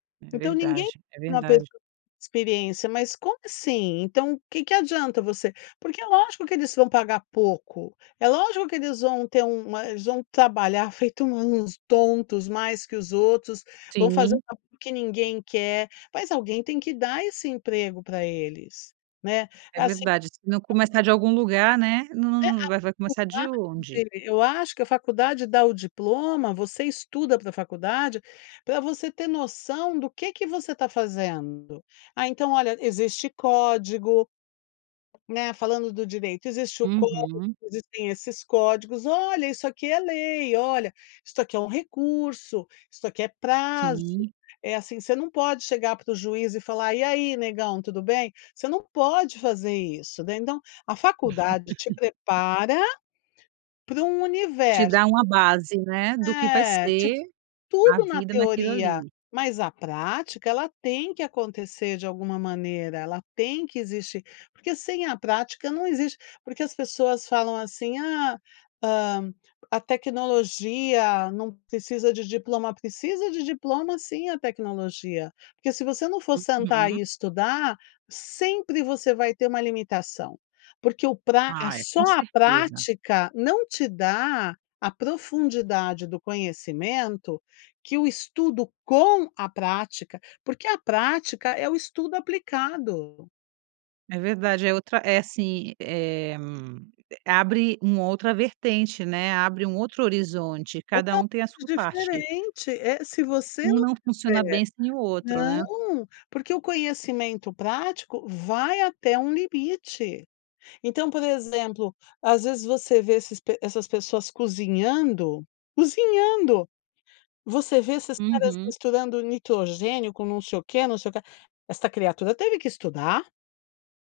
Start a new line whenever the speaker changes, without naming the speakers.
É
Então ninguém
verdade, é
por uma pessoa
verdade.
experiência mas como assim? Então o que que adianta você porque é lógico que eles vão pagar pouco, é lógico que eles vão ter uma eles vão trabalhar feito uns tontos mais que os outros, vão fazer
Sim.
[unintelligible] que ninguém quer, mas alguém tem que dar esse emprego pra eles né,
É
é assim
verdade, se não
[unintelligible]
começar de algum lugar, né, num
É
num num num vai vai
[unintelligible]
começar de onde?
eu acho que a faculdade dá o diploma, você estuda pra faculdade, pra você ter noção do que é que você tá fazendo. Ah então olha existe código, né. Falando do direito, existe o código
Uhum.
existem esses códigos, “Olha, isso aqui é lei! Olha, isso aqui é um recurso, isso aqui é prazo”,
Sim.
é assim, você não pode chegar para o juiz e falar: "E aí, negão tudo bem?". Você não pode fazer isso, né, então, a faculdade te prepara para um
De
universo.
dar uma base, né, do que vai
É, Tipo
ser a
tudo na
vida naquilo
teoria,
ali.
mas a prática ela tem que acontecer de alguma maneira, ela tem que existir, porque sem a prática não existe porque as pessoas falam assim: "Ah, hã, a tecnologia não precisa de diploma", precisa de diploma sim a tecnologia, porque se você não for sentar
Uhum.
e estudar, sempre você vai ter uma limitação, porque o praga,
Ah é,
só
com
a
certeza.
prática não te dá a profundidade do conhecimento que o estudo com a prática, porque a prática é o estudo aplicado.
É verdade, é outra é assim, eh, abre uma outra vertente, né, abre um outro horizonte, cada
Totalmente
um tem a sua parte.
diferente, eh, se você
Um
não
não funciona
tiver
bem sem o outro, né.
não, porque o conhecimento prático vai até um limite, então por exemplo, as vezes você vê esses p essas pessoas cozinhando, cozinhando, você vê esses caras
Uhum.
misturando nitrogênio com não sei o quê, não sei o quê, esta criatura teve que estudar.